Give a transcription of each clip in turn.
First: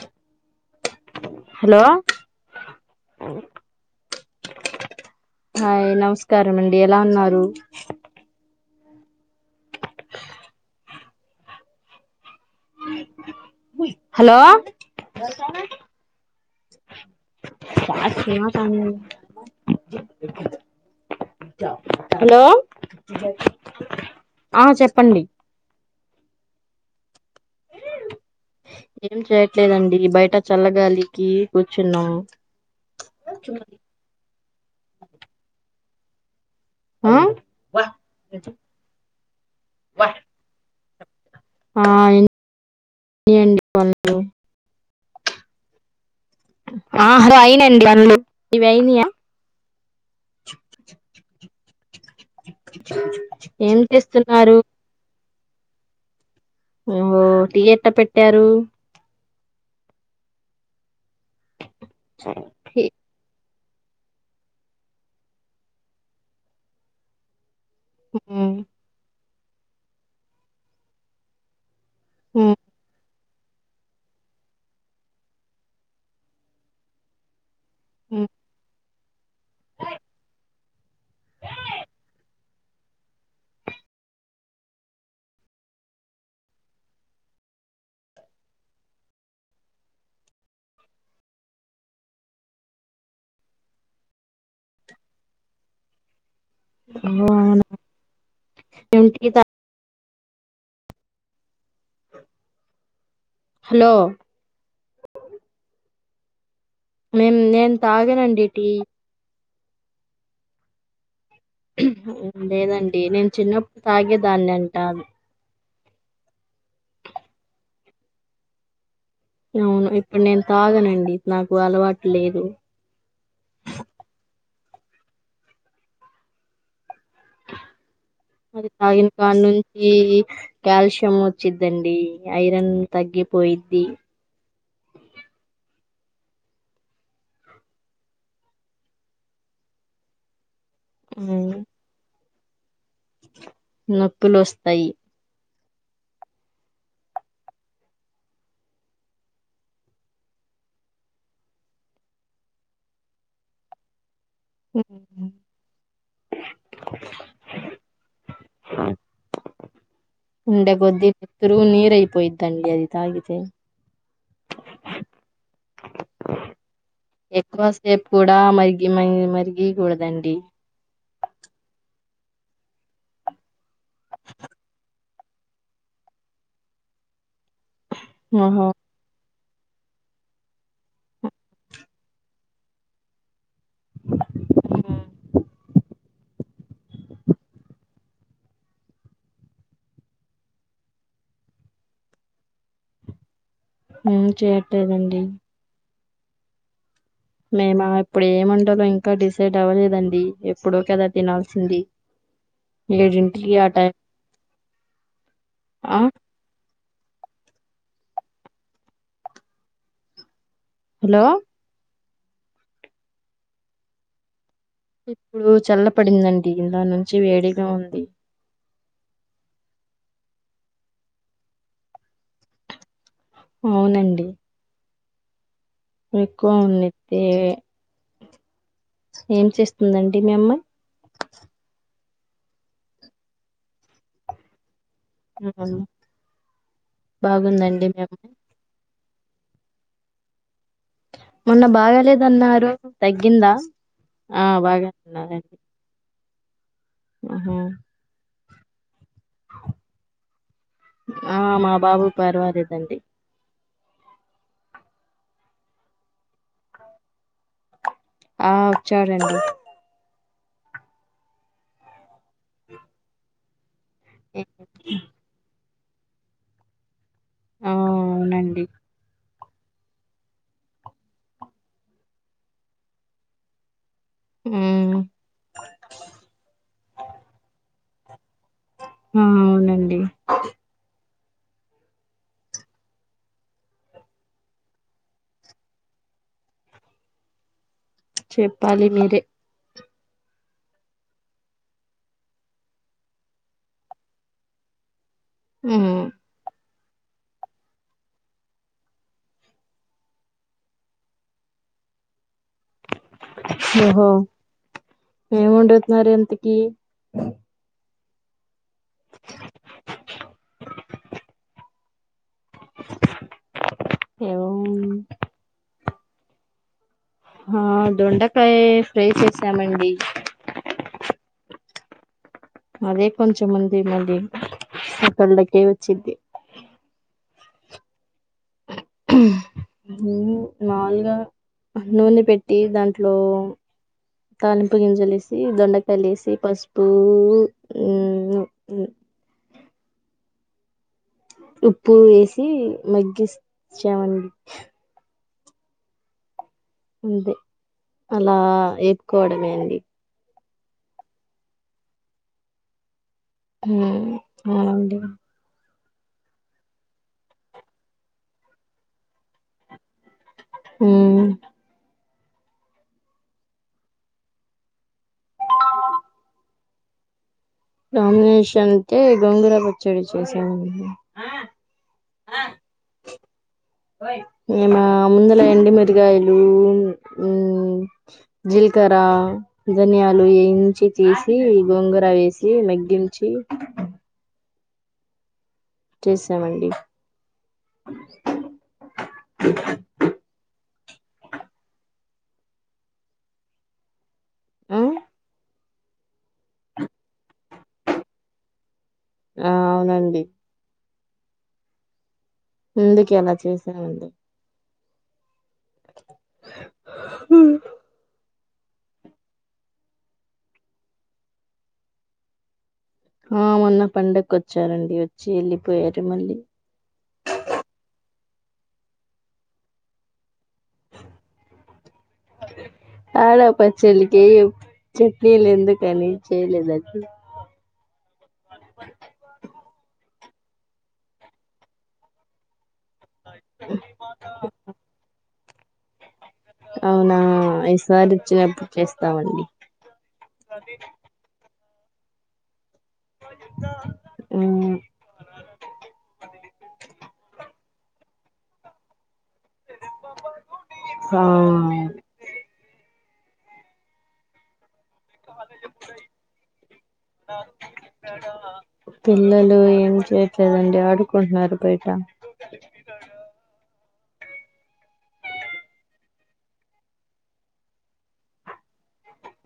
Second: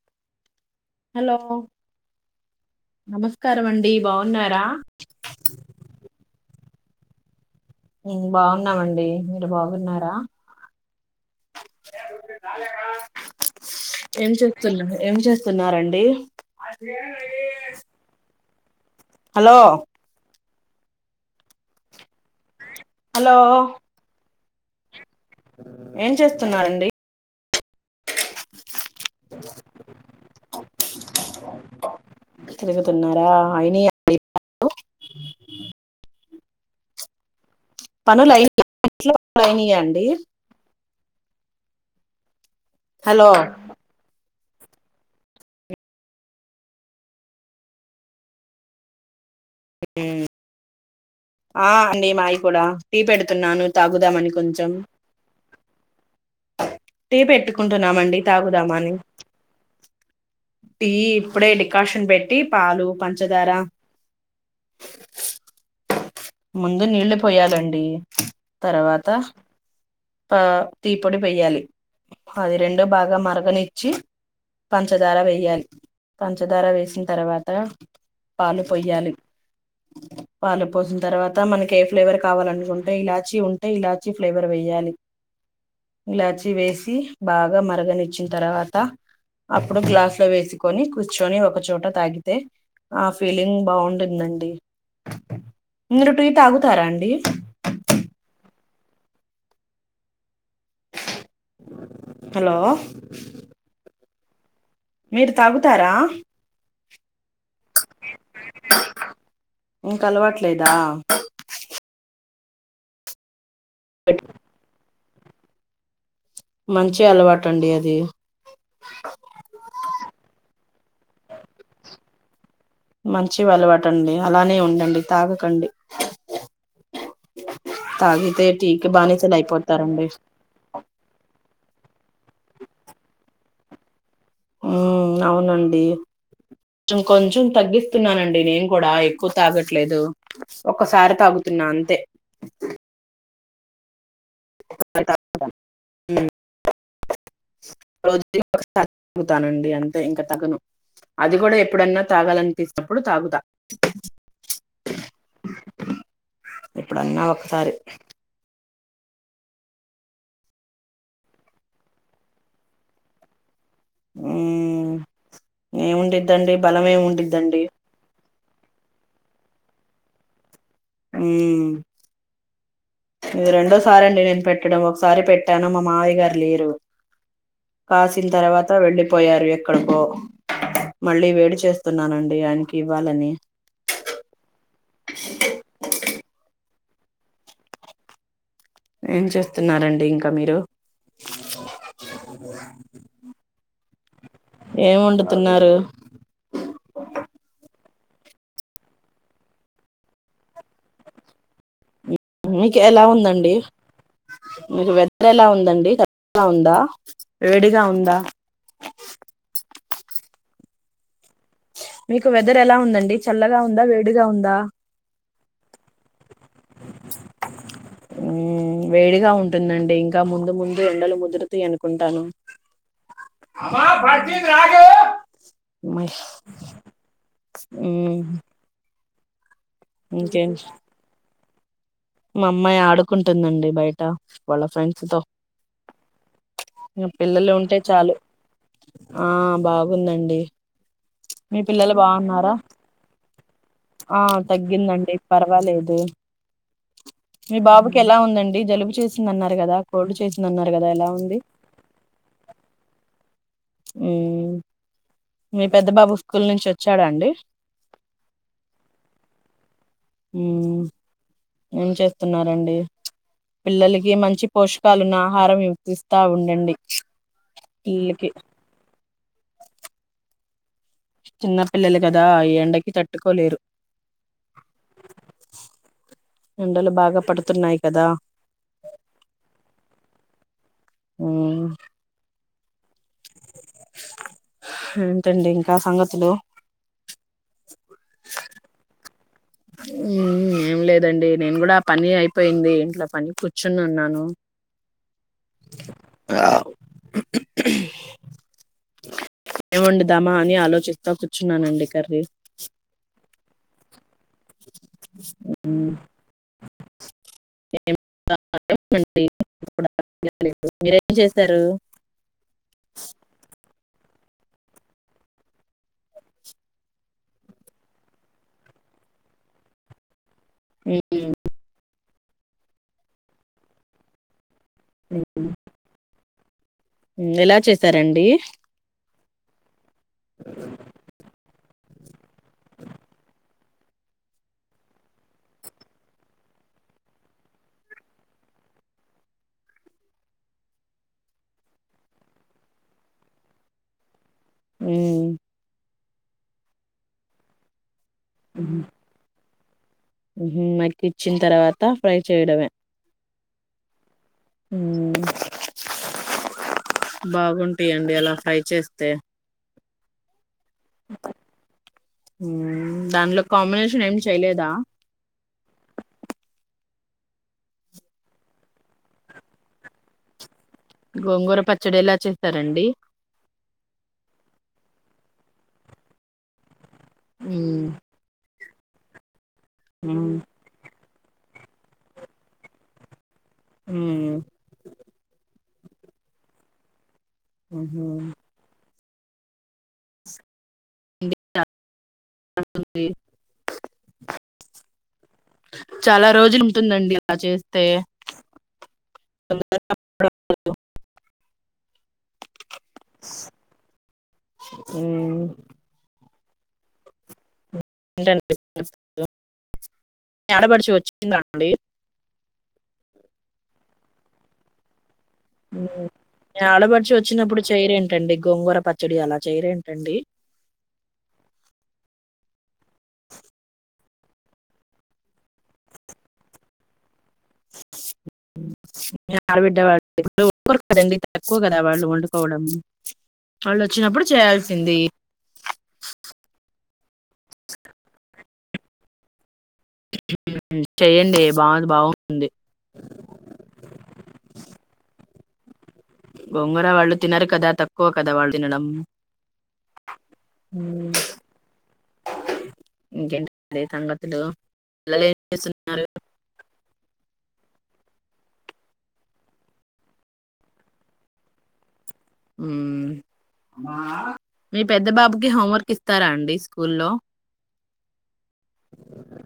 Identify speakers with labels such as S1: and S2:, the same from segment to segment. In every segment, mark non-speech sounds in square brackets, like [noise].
S1: [inaudible] Hello నమస్కారం అండి బాగున్నారా?
S2: హాయ్ నమస్కారం అండి. ఎలా ఉన్నారు?
S1: ఉమ్ బాగున్నామండి మీరు బాగున్నారా. [unintelligible] ఏం
S2: హలో
S1: చేస్తున్నారు ఏం చేస్తున్నారండి
S2: మా.
S1: హలో
S2: [unintelligible] హలో
S1: హలో
S2: ఆ చెప్పండి
S1: ఏం చేస్తున్నారండి?
S2: ఏం చేయ్యట్లేదండి బయట చల్లగాలికి కూర్చున్నాం.
S1: తిరుగుతున్నారా అయినా అండి పనులు
S2: ఆ
S1: పనులు అయినయాండి [unintelligible] ఇంట్లో పనులు అయినయాండి
S2: ఆ [unintelligible]
S1: హలో
S2: అయినాయండి పనులు ఆ హాలో అయినండి పనులు మీవి అయినయా
S1: ఆ అండి మాయి కూడా టీ పెడుతున్నాను
S2: ఏం
S1: తాగుదామని
S2: చేస్తున్నారు
S1: కొంచెం. టీ
S2: ఓహో ఎట్ట
S1: పెట్టుకుంటున్నామండి
S2: పెట్టారు
S1: తాగుదాం అని టీ ఇప్పుడే డికాషన్ పెట్టి పాలు పంచదార ముందు నీళ్లు పోయాలం డి
S2: ఉమ్
S1: తర్వాత పా టీ పొడి వేయ్యాలి
S2: ఉమ్
S1: అది రెండో భాగం మార మరగనిచ్చి పంచదార వేయాలి పంచదార వేసిన తర్వాత
S2: ఉమ్
S1: పాలు పోయ్యాలి పాలుపోసిన తర్వాత మనకి ఏ ఫ్లేవర్ కావాలనుకుంటే ఇలాచి ఉంటే ఇలాచి ఫ్లేవర్ వెేయ్యాలి. ఇలాచి వేసి బాగా మరగనిచ్చిన తర్వాత అప్పుడు గ్లాస్ లో వేసుకొని కూర్చొని ఒకచోట తాగితే ఆ ఫీలింగ్ బాగుం నండి మీరు టీ తాగుతారా అండి?
S2: అవునా మేము టీ త
S1: హలో
S2: హలో
S1: మీరు తాగుతారా
S2: మేం నేను తాగనండి టీ
S1: మిక్ అలవట్లేదా
S2: లేదండి నేను చిన్నప్పుడు తాగేదాన్ని అంట
S1: మంచి అలవాటు అండి అది.
S2: అవును ఇప్పుడు నేను తాగనండి నాకు అలవాటు లేదు.
S1: మంచి అలవాటండి అలానే ఉండండి తాగకండ
S2: అది తాగిన
S1: బానిసలు
S2: కాడ నుంచి
S1: అయిపోతారండి
S2: కాల్షియం వచ్చి దండి ఐరన్ తగ్గిపోయిద్ది.
S1: ఉ అవునండి కొంచం కొంచెం తగ్గిస్తున్నానండి నేను కూడా ఎక్కువ తాగట్లేదు. ఒకసారి తాగుతున్నా అంతే
S2: నొప్పులు వస్తాయి.
S1: ఉ రోజు ఒకసారి తగుతానండి అంతే ఇంకా తాగను అది కూడా ఎప్పుడన్నా తాగాలనిపిసినప్పుడు తాగుతా. ఎప్పుడన్నా ఒకసారి
S2: ఉండే కొద్ది నెత్తరు నీరు అయిపోయిద్దండి అది తాగితే
S1: ఉమ్ ఏముండిద్దండి బలంమెమిండిద్దండి
S2: ఎక్కువ సేపు కూడా మరిగి మరి మరిగి కూడదండి
S1: హ్మ్మ్ ఇది రెండోసారండి నేను పెట్టడం ఒకసారి పెట్టాను మా మావైగారు లేరు. కాసిన
S2: ఓహో!
S1: తర్వాత వెళ్ళలిపోయారు ఏక్ ఇక్కడకో మళ్ళీ వేడి చేస్తున్నానండి ఆయనకి ఇవ్వాలని స్ సిస్ ఏం చేస్తున్నారూ అండి ఇంక మీరు?
S2: హ్మ్.
S1: ఏం
S2: చేయట్లేదండి.
S1: వండుతున్నారు?
S2: మేమ ఇప్పుడు వండాలో ఇంకా డిసైడ్ అవ్వలేదండి, ఎప్పుడో కదా తినాల్సింది.
S1: మీకు ఎలా
S2: ఏడింటికి
S1: ఉందండి?
S2: ఆ టైం
S1: మీకు వెదర్ ఎలా ఉందండి
S2: ఆ
S1: చల్లగా ఉందా. వేడిగా ఉందా
S2: హలో
S1: మీకు వెదర్ ఎలా ఉందండి. చల్లగా ఉందా, వేడిగా ఉందా?
S2: ఇప్పుడు చల్ల పడిందండి ఇందాక నుంచి వేడిగా ఉంది.
S1: ఉమ్ వేడిగా ఉంటుందండి ఇంకా ముందు ముందు ఎండలు ముదురుతాయి అనుకుంటాను. మా
S2: అవునండి
S1: పండిట్ రాడు
S2: ఎక్కువ ఉన్నిద్ది.
S1: మ్మ్
S2: ఏం చేస్తుందండి మీ
S1: ఇంకేం
S2: అమ్మాయి?
S1: మా అమ్మాయి ఆడుకుంటుందండి బయట వాళ్ళ ఫ్రెండ్స్ తో
S2: అవును
S1: ఇంకా పిల్లలు ఉంటే
S2: బాగుందండి మీ
S1: చాలు
S2: అమ్మాయి
S1: ఆ బాగుందండి మీ
S2: మొన్న
S1: పిల్లలు బాగున్నారా
S2: బాగాలేదన్నారు తగ్గిందా.
S1: ఆ
S2: బాగా
S1: తగ్గిందండి
S2: ఉన్నదండి
S1: పర్వాలేదు.
S2: ఆహా
S1: మీ బాబుకి ఎలా ఉందండి జలుబు చేసి ఇంద్ అన్నారు కదా కోల్డ్ చేసిందన్నారు కదా ఎలా
S2: ఆ
S1: ఉంది?
S2: మా బాబు పర్వాలేదండి
S1: ఊ మీ పెద్ద బాబు స్కూల్ నుంచి వచ్చాడండి?
S2: ఆ వచ్చాడండి
S1: ఊ ఏం చెత్తున్నారండి పిల్లలకి మంచి పోషకాలు ఉన్న ఆహారం వివ పిస్తా ఉండండి
S2: ఆ
S1: పిల్లలకి
S2: అవునండి
S1: చిన్న పిల్లలు గదా ఈ ఎండకి తట్టుకోలేరు.
S2: ఊ
S1: ఎండలు బాగా పడుతున్నాయి కదా.
S2: ఆ అవునండి
S1: ఊ ఏంటండి ఇంకా సంగతులు
S2: చెప్పాలి మీరే
S1: ఏం లేదండి నేను కూడా పని అయిపోయింది ఇంట్లో పని కూర్చుని ఉన్నాను
S2: ఊ హ్మ్
S1: ఏవండుదామా అని ఆలోచిస్తా కూర్చున్నానండి కర్రీ
S2: ఓహో ఏం
S1: మ్మ్.
S2: వండుతున్నారు ఇంతకి
S1: మీరేం చేశారు ట్స్
S2: ఎవమ్ ఆ దొండకాయే ఫ్రై చేసామండి
S1: ఏటి ఎమ్
S2: అదే కొంచెంముంది మళ్ళీ ఒక్కళ్ల కె వచ్చిద్ది
S1: చేసారండి
S2: మాలుగా నూనె పెట్టి దాంట్లో తాలింపు గింజలు ఎసి దొండకాయలు ఎసి పసుపు ఉప్పు వేసి మగ్గిస్ చ్చామండి
S1: మ్మ్.
S2: అంతే అలా ఎప్కోవడమే అండి
S1: మగ్గిచ్చిన్ తర్వాత ఫ్రై చేయడమే
S2: ఊ ఆ అండి
S1: మ్మ్. బాగుంటాయండి అలా ఫ్రై చేస్తే
S2: ఊ
S1: దానిలో కాంబినేషన్ ఏమి చేయలేదా
S2: కాంబినేషఅంటే గొంగుర పచ్చడి చేసాము
S1: గోంగూర పచ్చడి ఎలా చేస్తారండి
S2: ఓయ్ ఏమ ముందుల ఎండిమిరగాయలు
S1: ఉన్
S2: జీల్కర ధనియాలు ఏంచి చేసి గోంగుర వేసి మగ్గించి
S1: ఊ
S2: చేసావండి
S1: ఉ హు [unintelligible]
S2: ఆ
S1: చాలా రోజులు ఉంటుందండి ఇలా చేస్తే
S2: ఆ అవునండి ముందుకు ఎలా చేసాముంది
S1: ఉమ్,
S2: హ
S1: ఏంట ఆడపడుచు వచ్చిందాండి
S2: ఆ మొన్న పండుకొవచ్చారండి
S1: మీవో ఆడపడుచు వచ్చినప్పుడు చేయరేంట్ టండి గోంగూర పచ్చడి అలా చేయరంటండి
S2: తాజా పచ్చడికి చట్నీలు ఎందుకని చేయలేదండ్
S1: మీ ఆడబిడ్డ వాళ్లు [unintelligible] తక్కువ కదా వాళ్ళు వండుకోవడం వాళ్ళు వచ్చినప్పుడు చేయాల్సింది
S2: అవునా ఈసారి వచ్చినప్పుడు చేస్తామండి
S1: ఉ మ్ చేయండి బాగుంది బాగుంది.
S2: ఉ
S1: గోంగూర వాళ్ళు తినారు కాదా తక్కువ కదా వాళ్ళు తినడం ఉమ్.
S2: ఆ
S1: ఇంకేంటి అండి సంగతులు పిల్లలు ఏం చేస్తున్నారు.
S2: ఆ పిల్లలు ఏం చేయట్లేదండి ఆడుకుంటున్నారు బయట
S1: ఉమ్ మీ పెద్ద బాబుకి హోంవర్క్ ఇస్తారా అండి స్కూల్లో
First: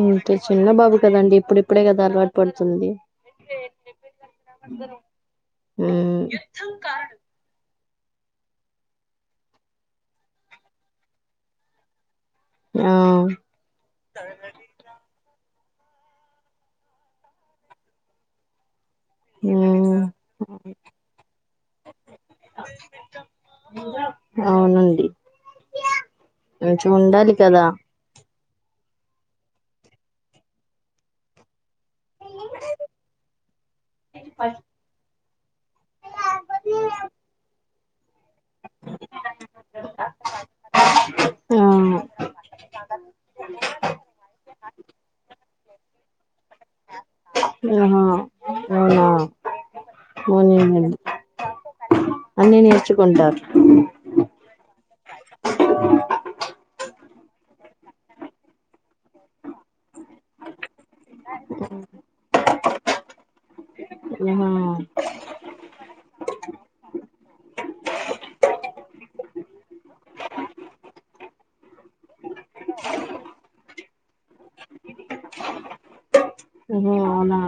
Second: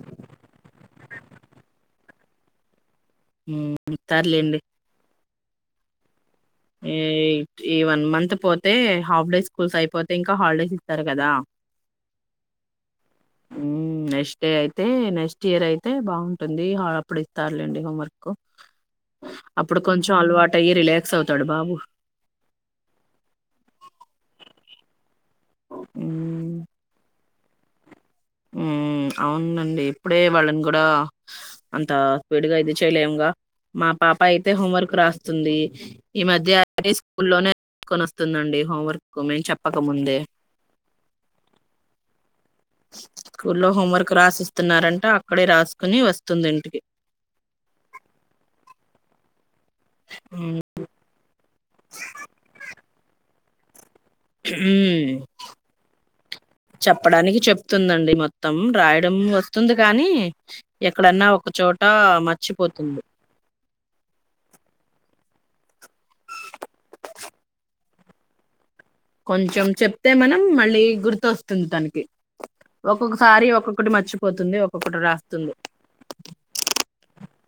S2: ఉ చిన్న బాబు కాదండి ఇప్పుడిప్పుడే కదా అలవాటు పడుతుంది.
S1: ఉ ఇతర్లెండి
S2: ఉ
S1: ఈ వన్ మంత్ పోతే హాఫ్ డేస్ స్కూల్స్ అయిపోతే ఇంకా హాలిడేస్ ఇస్తారు కాదా
S2: ఆ
S1: ఉమ్ నెక్స్ట్ డే అయితే నెక్స్ట్ నెక్స్ట్ఇయర్ అయితే బాగుంటుంది. అప్పుడు ఇస్తారులేండి హోంవర్క్ అప్పుడు
S2: మ్మ్
S1: కొంచెం అలవాటు అయ్యి రిలాక్స్ అవుతు
S2: అవునండి మంచిగా ఉండాలి కాదా
S1: ఉ అవునండి ఇప్పుడే వాళ్ళని గూడా అంత స్పీడ్ గా ఇది చేయలేముగా మా పాప అయితే హోంవర్క్ రాస్తుంది. ఈ మధ్య అన్ని స్కూల్లోనే రాసుకొని వస్తు వస్తుందండి హోంవర్క్ మేము చెప్పకముందే
S2: ద
S1: కులో హోంవర్క్ రాసిస్తున్నారంటే అక్కడే రాసుకొని వస్తుంది ఇంటికి
S2: ఆహా అవునా
S1: ఆ
S2: అవునండి అ
S1: అ చెప్పడానికి చెప్తుందండి మొత్తం రాయడం వ తుంది కానీ ఎక్కడన్నా ఒక చోట మర్చిపోతుంది.
S2: ఓహ
S1: కొంచెం చెప్తే మనం మళ్ళీ గుర్తొస్తుంది తనకి ఒక్కొక్కసారి ఒక్కొక్కటి మర్చిపోతుంది ఒక్కొక్కటి రాస్తుంది.
S2: ఆహా అవునా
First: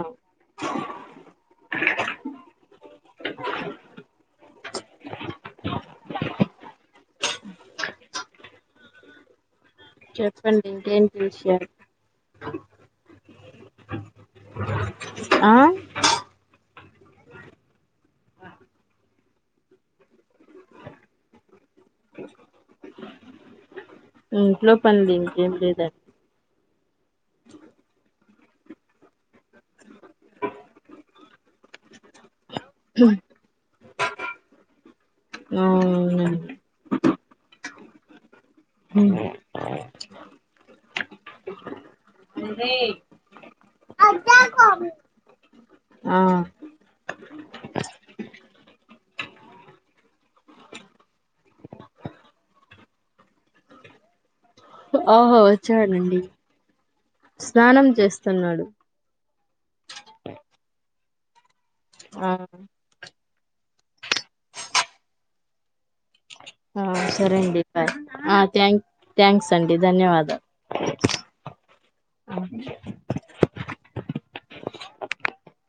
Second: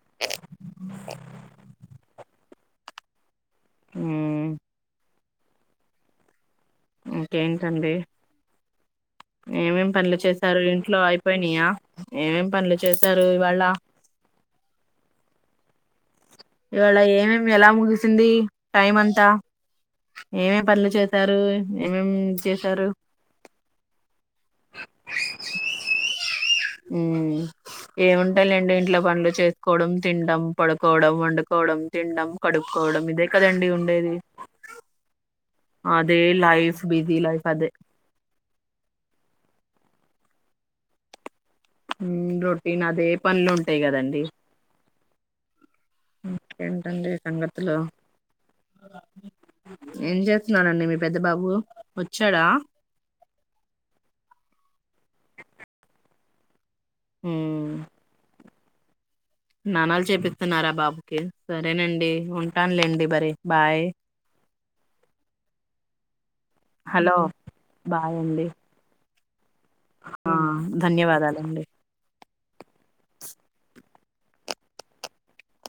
S1: ఆ ఇంకేంటండి ఏమేం పనులు చేసారు
S2: చెప్పండి
S1: ఇంట్లో
S2: ఇంకేంటి
S1: అయిపోయినాయా
S2: విషయాలు
S1: ఏమేం పనులు చేసారు ఇవాళ
S2: ఆ
S1: ఇవాళ ఏమేం ఎలా ముగిసింది టైం అంతా ఏమేం పనులు చేసారు ఏమేం చేసారు
S2: ఇంట్లో పనిది ఇంకేం లేదా
S1: మ్ ఏవం అంతే లేండి ఇంట్లో పనులు చేసుకోవడం తినడం పడుకోవడం వండుకోవడం తినడం కడుక్కోవడం ఇదే కదండి ఉండేది అదే
S2: అవునండి
S1: లైఫ్ బిజీ లైఫ్ అదే
S2: మ్
S1: మ్ రొటీన్ అదే పనులు ఉంటాయి కదండి
S2: ఆ
S1: ఇంకెంటండి సంగతులు ఏం చేస్తున్నానండి మీ పెద్ద బాబు వచ్చాడా
S2: హ వచ్చాడండి స్నానం చేస్తున్నాడు
S1: స్నానాలు చేపిస్తున్నారా బాబుకి సరేనండి
S2: ఆ
S1: ఉంటానులేండి మరి బాయ్
S2: ఆ
S1: హలో
S2: సరే అండి బాయ్ థ్యాంక్ థ్యాంక్స్ తండి
S1: ఆ
S2: ధన్యవాదాలు
S1: ధన్యవాదాలండి
S2: [inaudible]